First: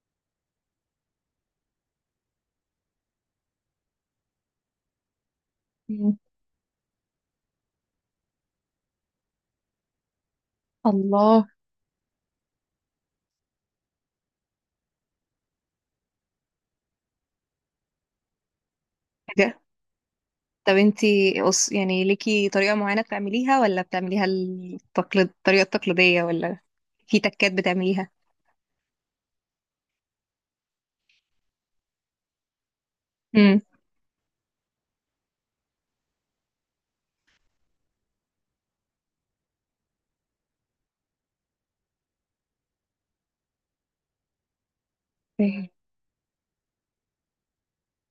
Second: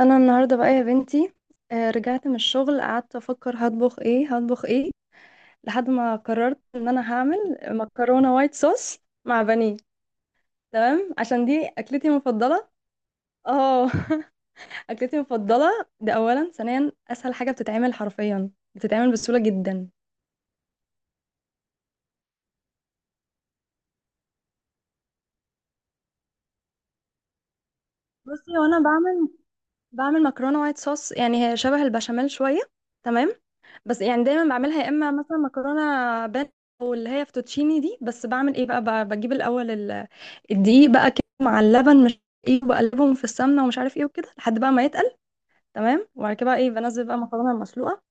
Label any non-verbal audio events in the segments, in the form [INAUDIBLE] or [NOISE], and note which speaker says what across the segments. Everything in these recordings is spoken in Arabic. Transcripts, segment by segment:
Speaker 1: انا النهارده بقى يا بنتي، رجعت من الشغل قعدت افكر هطبخ ايه هطبخ ايه لحد
Speaker 2: مم.
Speaker 1: ما قررت ان انا هعمل مكرونه وايت صوص مع بانيه. تمام، عشان
Speaker 2: الله.
Speaker 1: دي اكلتي المفضله. اه. [LAUGHS] اكلتي المفضله ده اولا، ثانيا اسهل حاجه بتتعمل حرفيا، بتتعمل بسهوله
Speaker 2: حاجة.
Speaker 1: جدا.
Speaker 2: طب انتي يعني ليكي طريقة معينة بتعمليها ولا بتعمليها الطريقة التقليدية، ولا في تكات بتعمليها؟
Speaker 1: بصي، وانا بعمل مكرونه وايت صوص، يعني هي شبه البشاميل شويه. تمام.
Speaker 2: امم
Speaker 1: بس يعني دايما بعملها يا اما مثلا مكرونه بان، او اللي هي فوتوتشيني دي. بس بعمل ايه بقى؟ بجيب الاول الدقيق بقى كده مع اللبن، مش ايه، بقلبهم في السمنه ومش عارف ايه وكده لحد بقى ما يتقل. تمام، وبعد كده بقى ايه بنزل بقى المكرونه المسلوقه.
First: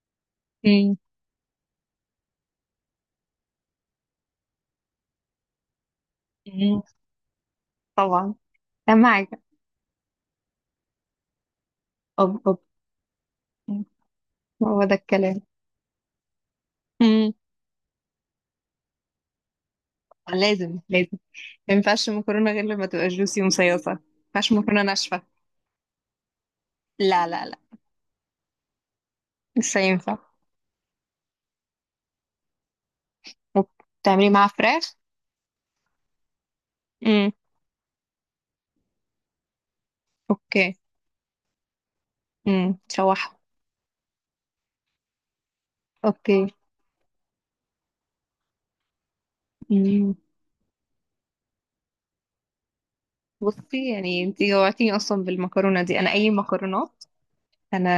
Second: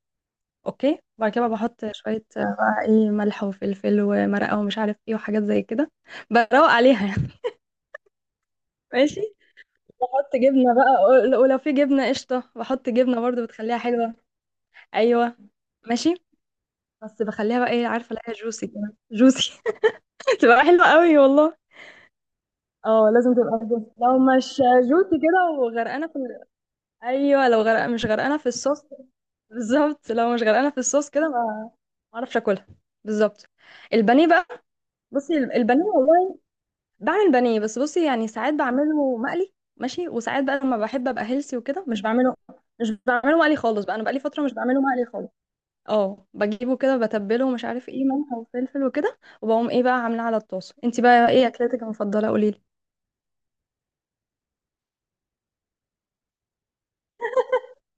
Speaker 2: امم
Speaker 1: اوكي، وبعد كده بقى بحط شويه، بقى ايه ملح وفلفل ومرقه ومش عارف ايه وحاجات زي كده، بروق عليها يعني.
Speaker 2: طبعا،
Speaker 1: [LAUGHS]
Speaker 2: اهم
Speaker 1: ماشي.
Speaker 2: حاجة.
Speaker 1: بحط جبنه بقى، ولو في جبنه
Speaker 2: أب
Speaker 1: قشطه
Speaker 2: أب
Speaker 1: بحط جبنه برضو، بتخليها
Speaker 2: مم.
Speaker 1: حلوه.
Speaker 2: هو ده
Speaker 1: ايوه.
Speaker 2: الكلام.
Speaker 1: ماشي. بس
Speaker 2: امم
Speaker 1: بخليها بقى ايه، عارفه الاقيها جوسي كده، جوسي. [LAUGHS] تبقى
Speaker 2: لازم
Speaker 1: حلوه
Speaker 2: لازم،
Speaker 1: قوي والله.
Speaker 2: ما ينفعش المكرونة غير لما تبقى
Speaker 1: اه لازم
Speaker 2: جوسي
Speaker 1: تبقى
Speaker 2: ومصيصة،
Speaker 1: جوسي،
Speaker 2: ما
Speaker 1: لو
Speaker 2: ينفعش
Speaker 1: مش
Speaker 2: مكرونة
Speaker 1: جوسي
Speaker 2: ناشفة.
Speaker 1: كده وغرقانه في،
Speaker 2: لا لا
Speaker 1: ايوه
Speaker 2: لا،
Speaker 1: لو غرق مش غرقانه في الصوص،
Speaker 2: مش
Speaker 1: بالظبط
Speaker 2: هينفع.
Speaker 1: لو مش غرقانه في الصوص كده ما اعرفش اكلها. بالظبط. البانيه
Speaker 2: وبتعملي معاها
Speaker 1: بقى،
Speaker 2: فراخ؟
Speaker 1: بصي البانيه والله
Speaker 2: امم
Speaker 1: بعمل بانيه. بس بصي يعني ساعات بعمله مقلي، ماشي، وساعات بقى
Speaker 2: اوكي.
Speaker 1: لما بحب ابقى هيلسي وكده مش بعمله مش
Speaker 2: تشوحها.
Speaker 1: بعمله مقلي خالص بقى، انا بقالي فتره مش بعمله مقلي خالص. اه
Speaker 2: اوكي،
Speaker 1: بجيبه كده بتبله ومش عارف ايه، ملح وفلفل وكده، وبقوم ايه بقى عاملاه على الطاسه. انت بقى ايه اكلتك المفضله؟ قولي لي.
Speaker 2: بصي، يعني انت جوعتيني اصلا بالمكرونه دي. انا اي مكرونات، انا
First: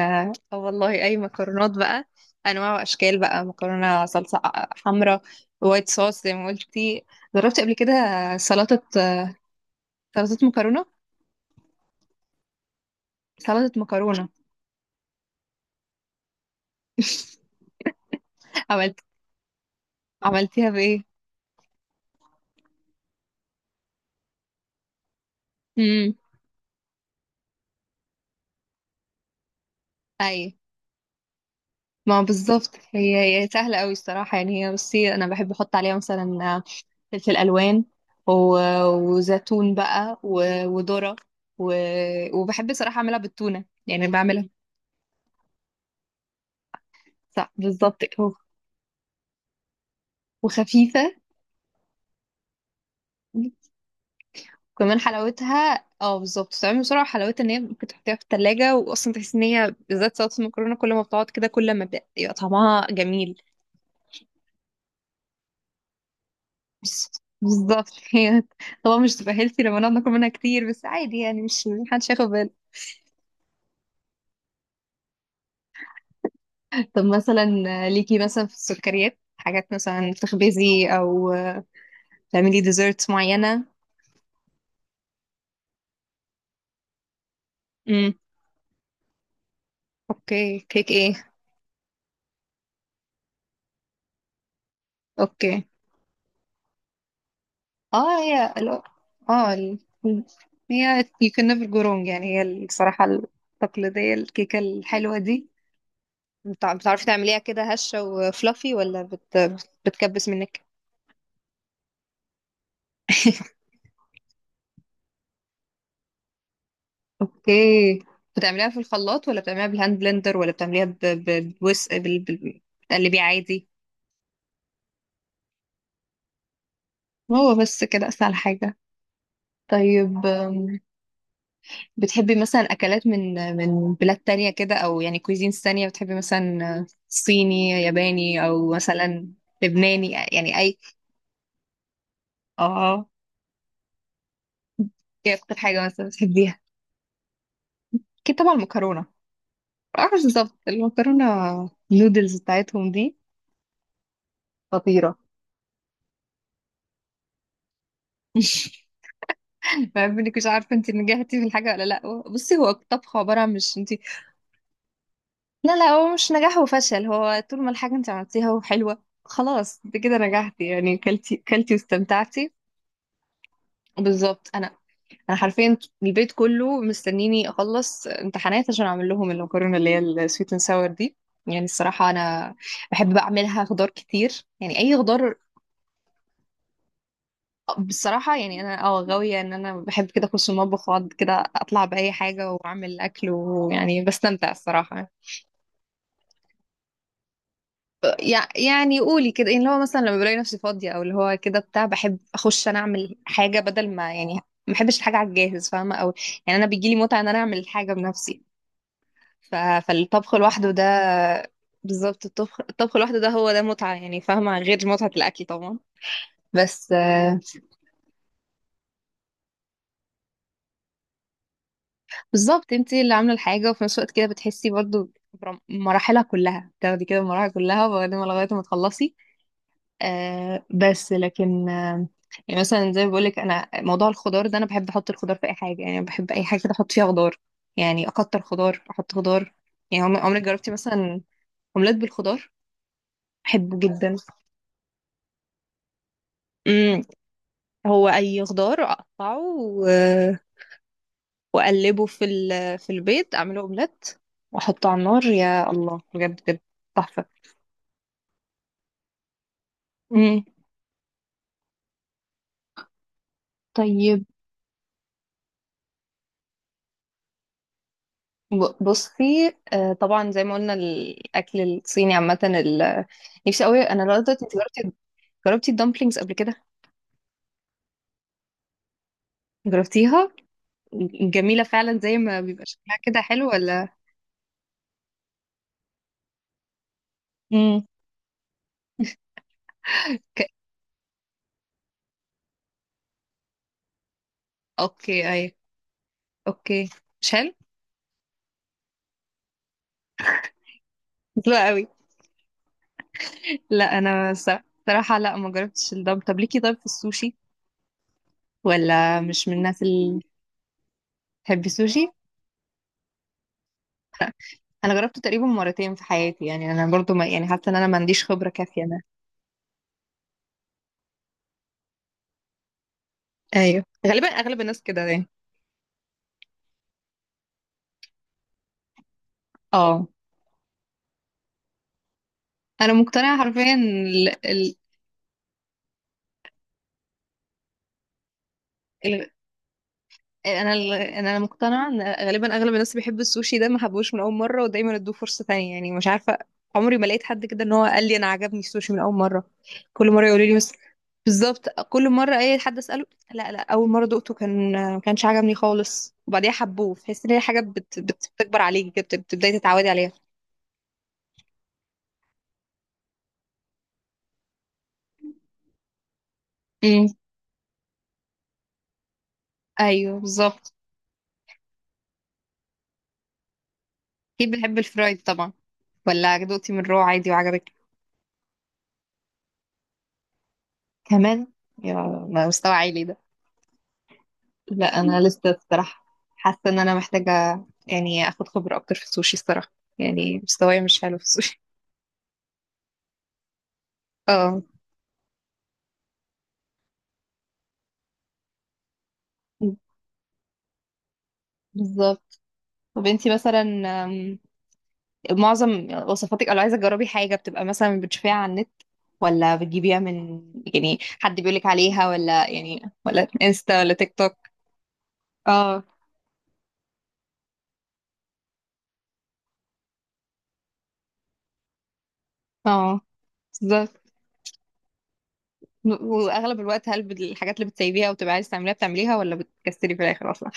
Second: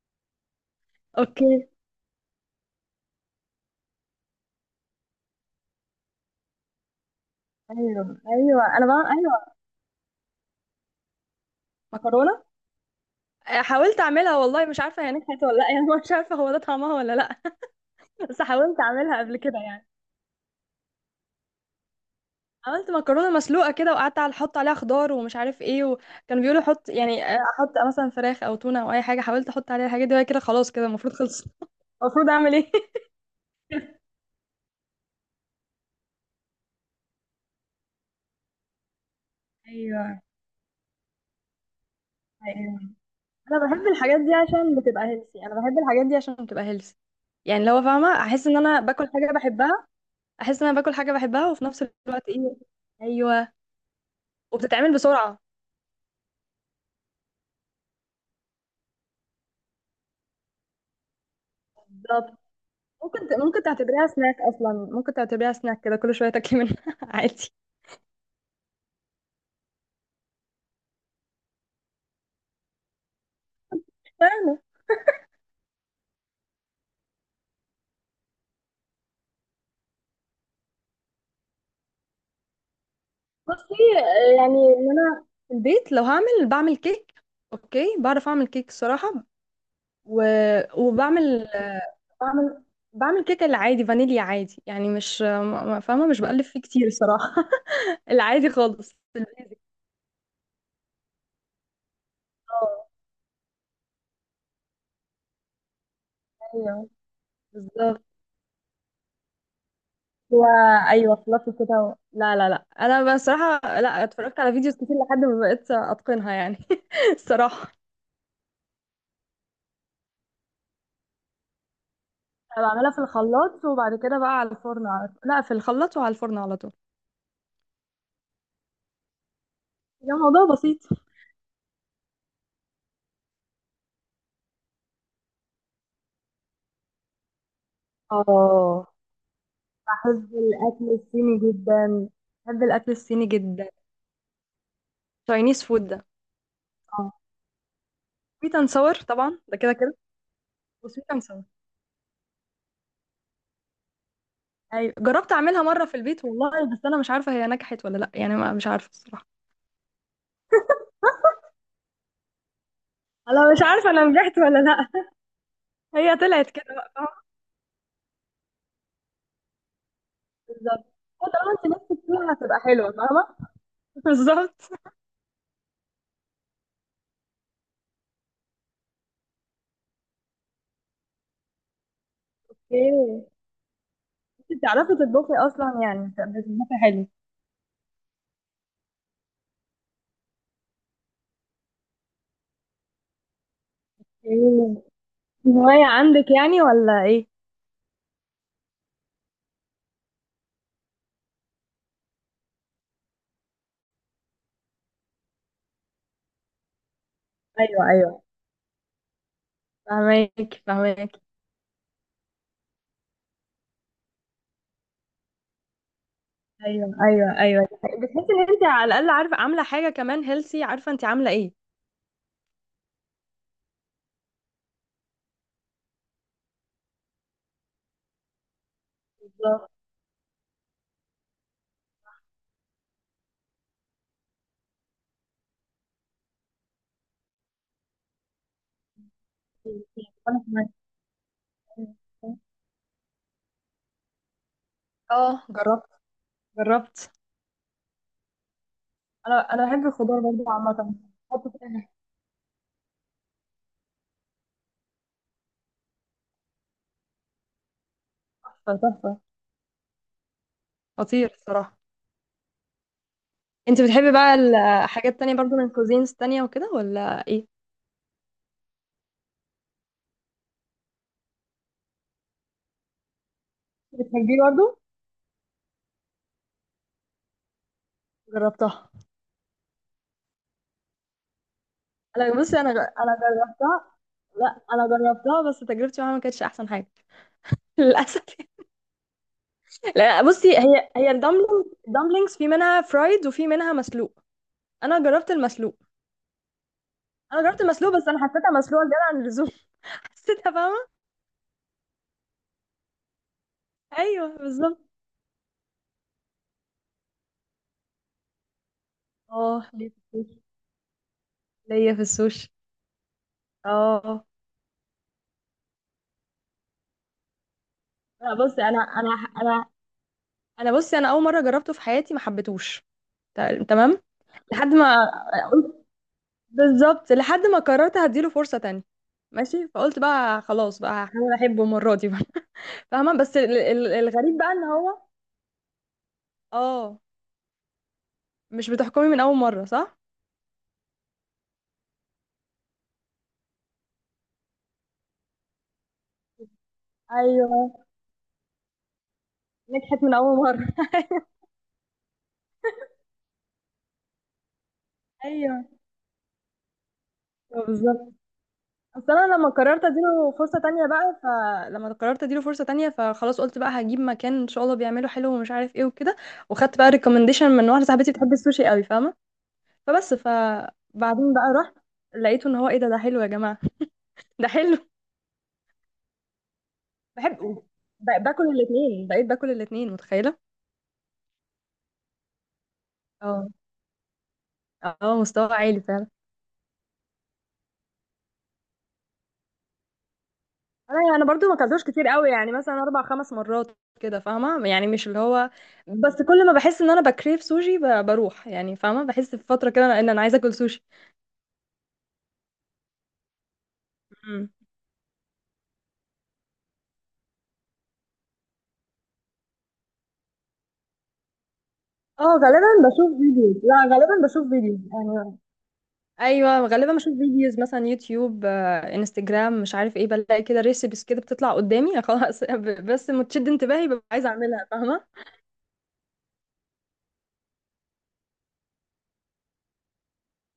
Speaker 2: اه والله اي
Speaker 1: اوكي.
Speaker 2: مكرونات بقى، انواع واشكال، بقى مكرونه صلصه حمراء، وايت صوص زي ما قلتي، جربت قبل كده.
Speaker 1: ايوه ايوه
Speaker 2: سلطه
Speaker 1: انا بقى ايوه
Speaker 2: سلطه مكرونه،
Speaker 1: مكرونه.
Speaker 2: سلطه
Speaker 1: حاولت
Speaker 2: مكرونه
Speaker 1: اعملها والله، مش عارفه هي نجحت ولا لا. [LAUGHS] يعني مش عارفه هو ده طعمها ولا لا. بس حاولت
Speaker 2: عملت
Speaker 1: اعملها قبل كده يعني.
Speaker 2: عملتيها بايه؟
Speaker 1: عملت مكرونه مسلوقه كده وقعدت على احط عليها خضار ومش عارف ايه،
Speaker 2: امم
Speaker 1: وكانوا بيقولوا حط يعني، احط مثلا فراخ او تونه او اي حاجه. حاولت احط عليها الحاجات دي وهي
Speaker 2: اي،
Speaker 1: كده خلاص كده المفروض خلصت.
Speaker 2: ما
Speaker 1: المفروض اعمل ايه؟
Speaker 2: بالظبط، هي هي سهله قوي الصراحه. يعني هي، بصي، انا بحب احط عليها مثلا فلفل الوان،
Speaker 1: [LAUGHS]
Speaker 2: وزيتون بقى،
Speaker 1: ايوه
Speaker 2: وذره، وبحب
Speaker 1: ايوه.
Speaker 2: صراحه اعملها بالتونه،
Speaker 1: انا بحب
Speaker 2: يعني
Speaker 1: الحاجات دي
Speaker 2: بعملها.
Speaker 1: عشان بتبقى هيلسي، انا بحب الحاجات دي عشان بتبقى هيلسي.
Speaker 2: صح،
Speaker 1: يعني لو
Speaker 2: بالظبط
Speaker 1: فاهمه،
Speaker 2: كده.
Speaker 1: احس ان انا باكل حاجه بحبها، احس ان انا باكل
Speaker 2: وخفيفه،
Speaker 1: حاجه بحبها وفي نفس الوقت ايه. ايوه. وبتتعمل
Speaker 2: كمان
Speaker 1: بسرعه.
Speaker 2: حلاوتها، اه بالظبط بتتعمل بسرعه، وحلاوتها ان هي ممكن تحطيها في التلاجة، واصلا تحس ان هي بالذات سلطه المكرونه كل ما بتقعد كده كل ما بيبقى
Speaker 1: بالظبط.
Speaker 2: طعمها جميل.
Speaker 1: ممكن تعتبريها سناك اصلا، ممكن تعتبريها سناك كده، كل شويه تاكلي منها. [LAUGHS]
Speaker 2: بس-
Speaker 1: عادي.
Speaker 2: بالظبط، [LAUGHS] هي. طبعا مش تبقى هيلثي لما نقعد ناكل منها كتير، بس عادي يعني، مش محدش هياخد باله.
Speaker 1: فاهمه.
Speaker 2: طب مثلا ليكي، مثلا في السكريات، حاجات مثلا بتخبزي او تعملي ديزرتس معينة؟
Speaker 1: بصي، يعني ان انا في البيت لو هعمل بعمل كيك. اوكي
Speaker 2: امم
Speaker 1: بعرف اعمل كيك الصراحه. و...
Speaker 2: اوكي، كيك ايه؟
Speaker 1: وبعمل بعمل بعمل كيك العادي فانيليا عادي، يعني مش
Speaker 2: اوكي.
Speaker 1: فاهمه مش بقلب فيه كتير الصراحه. [LAUGHS]
Speaker 2: اه
Speaker 1: العادي
Speaker 2: هي ال-
Speaker 1: خالص
Speaker 2: اه
Speaker 1: البيزك.
Speaker 2: ال- هي you can never go wrong، يعني هي
Speaker 1: اه.
Speaker 2: الصراحة التقليدية، الكيكة الحلوة دي.
Speaker 1: ايوه
Speaker 2: بتعرفي تعمليها كده
Speaker 1: بالظبط.
Speaker 2: هشة وفلافي، ولا بتكبس
Speaker 1: هو
Speaker 2: منك؟
Speaker 1: ايوه فلافي كده و... لا لا لا انا بصراحه
Speaker 2: [LAUGHS]
Speaker 1: لا، اتفرجت على فيديوز كتير لحد ما بقيت اتقنها يعني. [LAUGHS] الصراحه.
Speaker 2: اوكي، بتعمليها في الخلاط، ولا بتعمليها بالهاند بلندر، ولا بتعمليها ب... ب... بوس... بال... بال...
Speaker 1: انا بعملها في
Speaker 2: بتقلبيها
Speaker 1: الخلاط
Speaker 2: عادي؟
Speaker 1: وبعد كده بقى على الفرن على طول، لا في الخلاط وعلى الفرن على طول.
Speaker 2: هو بس كده اسهل حاجة.
Speaker 1: ده
Speaker 2: طيب،
Speaker 1: موضوع بسيط.
Speaker 2: بتحبي مثلا أكلات من بلاد تانية كده، أو يعني كويزينز تانية، بتحبي مثلا صيني، ياباني، أو
Speaker 1: اه.
Speaker 2: مثلا لبناني،
Speaker 1: بحب
Speaker 2: يعني أي؟
Speaker 1: الاكل الصيني جدا، بحب الاكل
Speaker 2: اه،
Speaker 1: الصيني جدا.
Speaker 2: ايه أكتر
Speaker 1: تشاينيز
Speaker 2: حاجة
Speaker 1: فود ده.
Speaker 2: مثلا بتحبيها؟
Speaker 1: اه.
Speaker 2: أكيد طبعا
Speaker 1: سويت اند ساور
Speaker 2: المكرونة.
Speaker 1: طبعا ده كده كده.
Speaker 2: معرفش بالظبط،
Speaker 1: وسويت اند
Speaker 2: المكرونة
Speaker 1: ساور.
Speaker 2: النودلز بتاعتهم دي
Speaker 1: ايوه
Speaker 2: خطيرة.
Speaker 1: جربت اعملها مره في البيت والله، بس انا مش عارفه هي نجحت ولا لا يعني، ما مش عارفه الصراحه.
Speaker 2: بحب انك مش عارفة انت نجحتي في الحاجة ولا لأ. بصي، هو الطبخ عبارة
Speaker 1: انا
Speaker 2: عن،
Speaker 1: مش
Speaker 2: مش
Speaker 1: عارفه
Speaker 2: انت،
Speaker 1: انا نجحت ولا لا. [LAUGHS]
Speaker 2: لا لا، هو
Speaker 1: هي
Speaker 2: مش
Speaker 1: طلعت
Speaker 2: نجاح
Speaker 1: كده بقى،
Speaker 2: وفشل.
Speaker 1: فاهمه.
Speaker 2: هو طول ما الحاجة انت عملتيها وحلوة، خلاص انت كده نجحتي،
Speaker 1: بالظبط.
Speaker 2: يعني
Speaker 1: هو
Speaker 2: كلتي
Speaker 1: طالما
Speaker 2: كلتي
Speaker 1: انت نفسك فيها
Speaker 2: واستمتعتي.
Speaker 1: هتبقى حلوه، فاهمه. [LAUGHS]
Speaker 2: بالظبط،
Speaker 1: بالظبط.
Speaker 2: انا انا حرفيا البيت كله مستنيني اخلص امتحانات عشان اعمل لهم المكرونه اللي هي السويت اند ساور دي. يعني الصراحه انا بحب بقى
Speaker 1: ايه؟
Speaker 2: اعملها خضار كتير، يعني
Speaker 1: بتعرفي
Speaker 2: اي
Speaker 1: تطبخي
Speaker 2: خضار.
Speaker 1: اصلا يعني؟ بتطبخي حلو.
Speaker 2: بصراحه يعني انا اه غاويه ان انا بحب كده اخش المطبخ واقعد كده اطلع باي حاجه واعمل اكل، ويعني بستمتع
Speaker 1: إيه،
Speaker 2: الصراحه.
Speaker 1: هواية عندك يعني ولا ايه؟
Speaker 2: يعني قولي كده، يعني اللي هو مثلا لما بلاقي نفسي فاضيه، او اللي هو كده بتاع، بحب اخش انا اعمل حاجه بدل ما، يعني ما بحبش الحاجه على الجاهز فاهمه، او يعني انا بيجيلي متعه ان انا اعمل
Speaker 1: ايوه
Speaker 2: الحاجه
Speaker 1: ايوه.
Speaker 2: بنفسي. ف... فالطبخ
Speaker 1: فهماك
Speaker 2: لوحده ده،
Speaker 1: فهماك.
Speaker 2: بالظبط الطبخ، الطبخ لوحده ده، هو ده متعة يعني، فاهمة، غير متعة الأكل طبعا. بس
Speaker 1: ايوه ايوه
Speaker 2: آه،
Speaker 1: ايوه. بتحسي ان انت على الاقل عارفه عامله حاجه كمان هيلسي، عارفه انت عامله ايه.
Speaker 2: بالظبط انتي اللي عاملة الحاجة، وفي نفس الوقت كده بتحسي برضو مراحلها كلها، تاخدي كده المراحل كلها، وبعدين لغاية ما تخلصي.
Speaker 1: بالظبط.
Speaker 2: بس لكن، يعني مثلا زي ما بقولك، أنا موضوع الخضار ده أنا بحب أحط الخضار في أي حاجة. يعني بحب أي حاجة كده أحط فيها خضار، يعني أكتر خضار أحط خضار. يعني عمرك عمرك
Speaker 1: انا كمان.
Speaker 2: جربتي مثلا أومليت بالخضار؟ بحبه جدا.
Speaker 1: اه جربت جربت.
Speaker 2: مم، هو اي خضار اقطعه
Speaker 1: انا بحب الخضار برضه عامة، بحطه في اي حاجة.
Speaker 2: واقلبه في البيض، اعمله اومليت واحطه على النار، يا الله بجد بجد تحفه.
Speaker 1: تحفة تحفه.
Speaker 2: مم.
Speaker 1: خطير الصراحه. انت بتحبي
Speaker 2: طيب،
Speaker 1: بقى الحاجات التانية برضو من كوزينز تانية وكده ولا ايه؟
Speaker 2: بصي طبعا زي ما قلنا، الاكل الصيني عامه. نفسي قوي انا لغايه
Speaker 1: بتحبيه
Speaker 2: دلوقتي. انت
Speaker 1: برضه.
Speaker 2: جربتي، جربتي الدمبلينجز قبل كده؟
Speaker 1: جربتها.
Speaker 2: جربتيها. جميله فعلا، زي
Speaker 1: انا
Speaker 2: ما
Speaker 1: بصي،
Speaker 2: بيبقى شكلها
Speaker 1: انا
Speaker 2: كده حلو ولا؟
Speaker 1: جربتها. لا انا جربتها بس تجربتي معاها ما كانتش احسن حاجه. [LAUGHS]
Speaker 2: امم
Speaker 1: للاسف. لا
Speaker 2: ك...
Speaker 1: بصي هي، هي الدمبلينج، الدمبلينجز في منها فرايد وفي منها مسلوق. انا
Speaker 2: اوكي،
Speaker 1: جربت
Speaker 2: اي.
Speaker 1: المسلوق.
Speaker 2: اوكي، مش
Speaker 1: انا
Speaker 2: حلو.
Speaker 1: جربت المسلوق بس انا حسيتها مسلوقه زياده عن اللزوم. [LAUGHS] حسيتها فاهمه.
Speaker 2: حلو قوي. لا انا
Speaker 1: ايوه بالظبط.
Speaker 2: صراحه لا ما جربتش الدم. طب ليكي، طيب في السوشي، ولا مش من
Speaker 1: اه
Speaker 2: الناس
Speaker 1: ليا في
Speaker 2: اللي
Speaker 1: السوشي.
Speaker 2: بتحب
Speaker 1: ليا في
Speaker 2: السوشي؟
Speaker 1: السوشي. اه.
Speaker 2: انا جربته تقريبا مرتين في حياتي، يعني انا برضو، ما يعني، حاسه ان انا ما عنديش
Speaker 1: لا
Speaker 2: خبره
Speaker 1: بصي،
Speaker 2: كافيه انا.
Speaker 1: انا انا بصي انا اول مره جربته في حياتي ما حبيتهوش.
Speaker 2: ايوه،
Speaker 1: تمام.
Speaker 2: غالبا اغلب
Speaker 1: لحد
Speaker 2: الناس
Speaker 1: ما،
Speaker 2: كده يعني.
Speaker 1: بالظبط لحد ما قررت هديله فرصة تانية. ماشي، فقلت
Speaker 2: اه،
Speaker 1: بقى خلاص بقى هحاول احبه المرة دي بقى. [LAUGHS]
Speaker 2: انا
Speaker 1: فاهمة. بس
Speaker 2: مقتنعه حرفيا.
Speaker 1: الغريب بقى ان هو، اه، مش بتحكمي من اول مرة صح؟
Speaker 2: انا مقتنعه ان غالبا اغلب الناس اللي بيحب السوشي ده ما حبوش من اول مره، ودايما ادوه فرصه تانية، يعني مش عارفه. عمري ما لقيت حد
Speaker 1: ايوه
Speaker 2: كده ان هو قال لي انا عجبني السوشي من اول مره،
Speaker 1: نجحت
Speaker 2: كل
Speaker 1: من
Speaker 2: مره
Speaker 1: اول
Speaker 2: يقولوا لي، بس
Speaker 1: مرة.
Speaker 2: بالظبط، كل مره اي حد اساله، لا لا، اول مره دقته كان ما
Speaker 1: [LAUGHS]
Speaker 2: كانش عجبني
Speaker 1: ايوه
Speaker 2: خالص، وبعديها حبوه. تحس ان هي حاجه
Speaker 1: بالظبط.
Speaker 2: بتكبر عليكي كده،
Speaker 1: اصل انا لما
Speaker 2: بتبداي
Speaker 1: قررت
Speaker 2: تتعودي عليها.
Speaker 1: اديله فرصة تانية بقى، فلما قررت اديله فرصة تانية فخلاص قلت بقى هجيب مكان ان شاء الله بيعمله حلو ومش عارف ايه وكده. وخدت بقى
Speaker 2: امم
Speaker 1: ريكومنديشن من واحدة صاحبتي بتحب السوشي قوي، فاهمة. فبس
Speaker 2: ايوه بالظبط.
Speaker 1: فبعدين بقى رحت، لقيته ان هو ايه ده، ده حلو يا جماعة. [LAUGHS] ده
Speaker 2: اكيد بحب
Speaker 1: حلو.
Speaker 2: الفرايد طبعا، ولا دقتي من رو عادي
Speaker 1: بحب.
Speaker 2: وعجبك
Speaker 1: باكل الاثنين، بقيت باكل الاثنين، متخيله.
Speaker 2: كمان؟ يا، مستوى عالي ده.
Speaker 1: اه.
Speaker 2: لا
Speaker 1: اه
Speaker 2: انا لسه
Speaker 1: مستوى عالي
Speaker 2: الصراحه
Speaker 1: فعلا.
Speaker 2: حاسه ان انا محتاجه يعني اخد خبره اكتر في السوشي الصراحه، يعني مستواي مش
Speaker 1: انا
Speaker 2: حلو في
Speaker 1: انا برضو ما
Speaker 2: السوشي.
Speaker 1: اكلتوش كتير قوي، يعني مثلا اربع خمس مرات كده،
Speaker 2: [LAUGHS] اه
Speaker 1: فاهمه. يعني مش اللي هو. بس كل ما بحس ان انا بكريف سوشي بروح يعني، فاهمه. بحس في فتره كده ان انا عايزه اكل سوشي.
Speaker 2: بالظبط. طب انتي مثلا، أم،
Speaker 1: مم.
Speaker 2: معظم وصفاتك لو عايزه تجربي حاجه بتبقى مثلا بتشوفيها على النت، ولا بتجيبيها من، يعني حد بيقولك عليها،
Speaker 1: اه
Speaker 2: ولا
Speaker 1: غالبا
Speaker 2: يعني،
Speaker 1: بشوف
Speaker 2: ولا
Speaker 1: فيديوز،
Speaker 2: انستا،
Speaker 1: لا
Speaker 2: ولا تيك
Speaker 1: غالبا
Speaker 2: توك؟
Speaker 1: بشوف فيديوز يعني.
Speaker 2: اه.
Speaker 1: ايوه غالبا بشوف فيديوز مثلا يوتيوب، انستجرام، مش عارف ايه، بلاقي كده ريسيبس كده بتطلع قدامي خلاص. [LAUGHS]
Speaker 2: اه
Speaker 1: بس متشد انتباهي
Speaker 2: بالظبط.
Speaker 1: ببقى عايزه اعملها فاهمه.
Speaker 2: واغلب الوقت، هل الحاجات اللي بتسيبيها وبتبقى عايزه تعمليها، بتعمليها ولا بتكسلي في الاخر اصلا؟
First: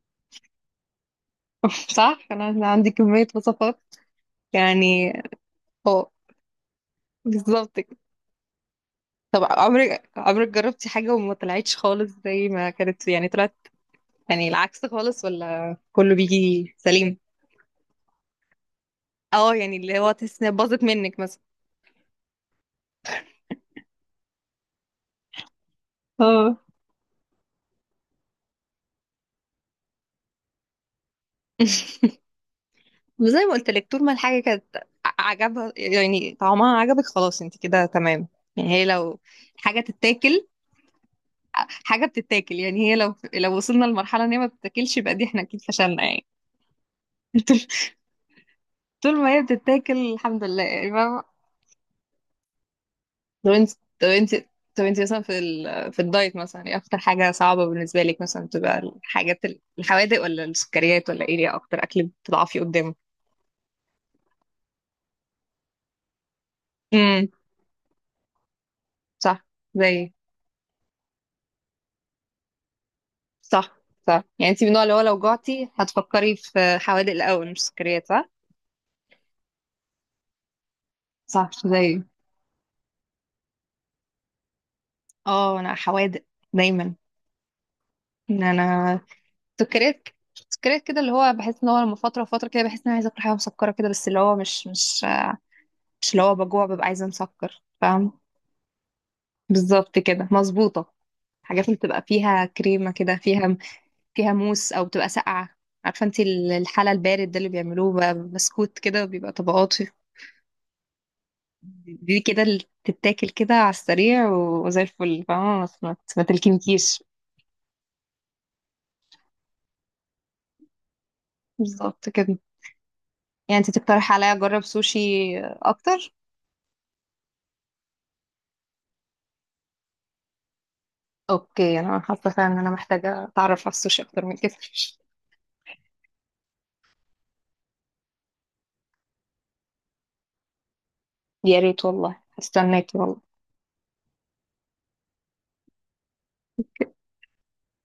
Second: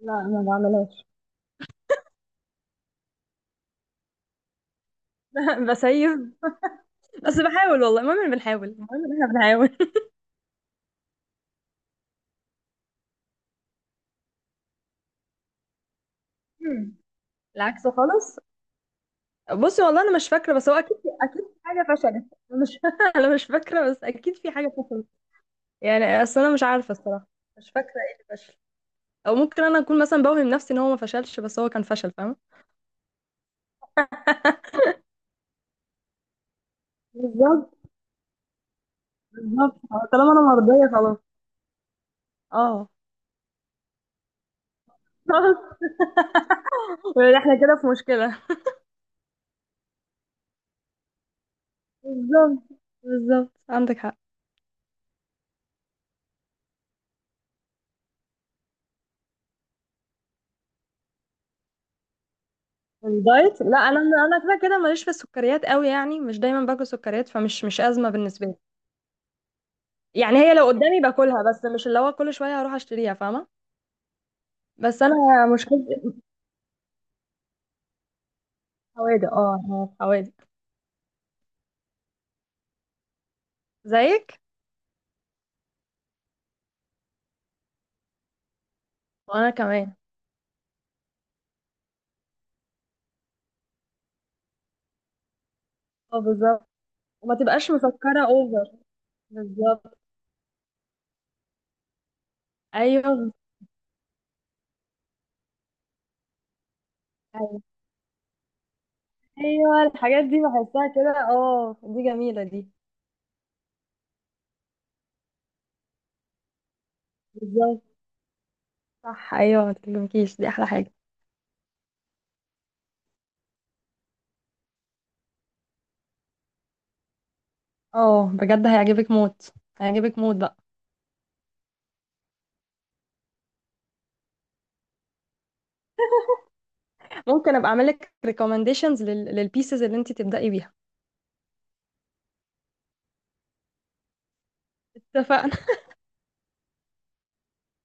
Speaker 1: لا ما بعملهاش.
Speaker 2: [LAUGHS] صح، انا عندي كميه وصفات يعني،
Speaker 1: [LAUGHS]
Speaker 2: هو
Speaker 1: بسيب. بس
Speaker 2: بالظبط
Speaker 1: بحاول
Speaker 2: كده.
Speaker 1: والله، المهم إن بنحاول، المهم ان احنا
Speaker 2: طب
Speaker 1: بنحاول.
Speaker 2: عمرك عمرك جربتي حاجة وما طلعتش خالص زي ما كانت؟ يعني طلعت يعني العكس خالص، ولا كله بيجي
Speaker 1: مم.
Speaker 2: سليم؟
Speaker 1: العكس خالص.
Speaker 2: اه، يعني
Speaker 1: بصي
Speaker 2: اللي
Speaker 1: والله
Speaker 2: هو
Speaker 1: انا مش
Speaker 2: تحس انها
Speaker 1: فاكره بس هو
Speaker 2: باظت
Speaker 1: اكيد في
Speaker 2: منك مثلا.
Speaker 1: اكيد في حاجه فشلت. أنا مش [LAUGHS] انا مش فاكره بس اكيد في حاجه فشلت. يعني اصل انا
Speaker 2: اه.
Speaker 1: مش عارفه الصراحه. مش فاكره ايه اللي فشل، او ممكن انا اكون مثلا بوهم نفسي ان هو ما فشلش بس هو كان
Speaker 2: [LAUGHS]
Speaker 1: فشل، فاهمه.
Speaker 2: زي ما قلت لك، طول ما الحاجة كانت
Speaker 1: [LAUGHS]
Speaker 2: عجبها، يعني طعمها عجبك، خلاص انت
Speaker 1: بالظبط.
Speaker 2: كده تمام. يعني هي لو حاجة
Speaker 1: بالظبط طالما انا
Speaker 2: تتاكل،
Speaker 1: مرضيه خلاص.
Speaker 2: حاجة بتتاكل،
Speaker 1: اه.
Speaker 2: يعني هي لو لو وصلنا لمرحلة ان هي ما بتتاكلش، يبقى دي احنا اكيد
Speaker 1: [LAUGHS]
Speaker 2: فشلنا يعني. [LAUGHS]
Speaker 1: احنا
Speaker 2: طول،
Speaker 1: كده في مشكله.
Speaker 2: طول ما هي بتتاكل الحمد لله يعني.
Speaker 1: بالظبط.
Speaker 2: طب
Speaker 1: بالظبط
Speaker 2: انت
Speaker 1: عندك
Speaker 2: طب
Speaker 1: حق.
Speaker 2: انت طب انت مثلا في الدايت، مثلا ايه اكتر حاجة صعبة بالنسبة لك؟ مثلا بتبقى الحاجات الحوادق، ولا السكريات، ولا ايه؟ ايه اكتر اكل بتضعفي قدامه؟
Speaker 1: الدايت لا انا كده كده ماليش في السكريات قوي يعني، مش دايما باكل
Speaker 2: امم
Speaker 1: سكريات، فمش مش ازمه بالنسبه لي.
Speaker 2: صح. زي،
Speaker 1: يعني هي لو قدامي باكلها، بس مش اللي هو كل شويه هروح اشتريها، فاهمه.
Speaker 2: صح صح، يعني انت من النوع اللي هو
Speaker 1: بس
Speaker 2: لو
Speaker 1: انا
Speaker 2: جعتي
Speaker 1: مشكلتي في
Speaker 2: هتفكري في حوادق الاول مش سكريات صح؟
Speaker 1: الحوادق، اه أنا في حوادق
Speaker 2: صح، زي،
Speaker 1: زيك.
Speaker 2: اه انا حوادق دايما، ان انا
Speaker 1: وانا كمان.
Speaker 2: سكريات، سكريات كده، اللي هو بحس ان هو لما فترة وفترة كده بحس ان انا عايزة اكل حاجة مسكرة كده، بس اللي هو مش، مش
Speaker 1: اه
Speaker 2: اللي هو بجوع
Speaker 1: بالظبط.
Speaker 2: ببقى عايزة
Speaker 1: وما
Speaker 2: مسكر
Speaker 1: تبقاش
Speaker 2: فاهم.
Speaker 1: مسكره اوفر. بالظبط.
Speaker 2: بالظبط كده، مظبوطة. حاجات اللي بتبقى فيها كريمة كده،
Speaker 1: ايوه
Speaker 2: فيها فيها موس، أو بتبقى ساقعة. عارفة انتي الحلى البارد ده اللي
Speaker 1: ايوه
Speaker 2: بيعملوه بسكوت كده، بيبقى طبقات
Speaker 1: ايوه الحاجات دي بحسها كده، اه دي
Speaker 2: دي كده
Speaker 1: جميله
Speaker 2: اللي
Speaker 1: دي.
Speaker 2: تتاكل كده على السريع وزي الفل فاهمة، ما تلكمكيش.
Speaker 1: بالظبط. صح ايوه ما تكلمكيش دي احلى حاجه.
Speaker 2: بالظبط كده. يعني انتي تقترح عليا أجرب سوشي أكتر.
Speaker 1: اه بجد هيعجبك موت، هيعجبك موت بقى.
Speaker 2: أوكي، أنا حاسة فعلا إن أنا محتاجة أتعرف على السوشي أكتر من كده.
Speaker 1: ممكن ابقى اعمل لك ريكومنديشنز للبيسز اللي انت تبدأي بيها.
Speaker 2: يا ريت والله، هستناكي والله.
Speaker 1: اتفقنا.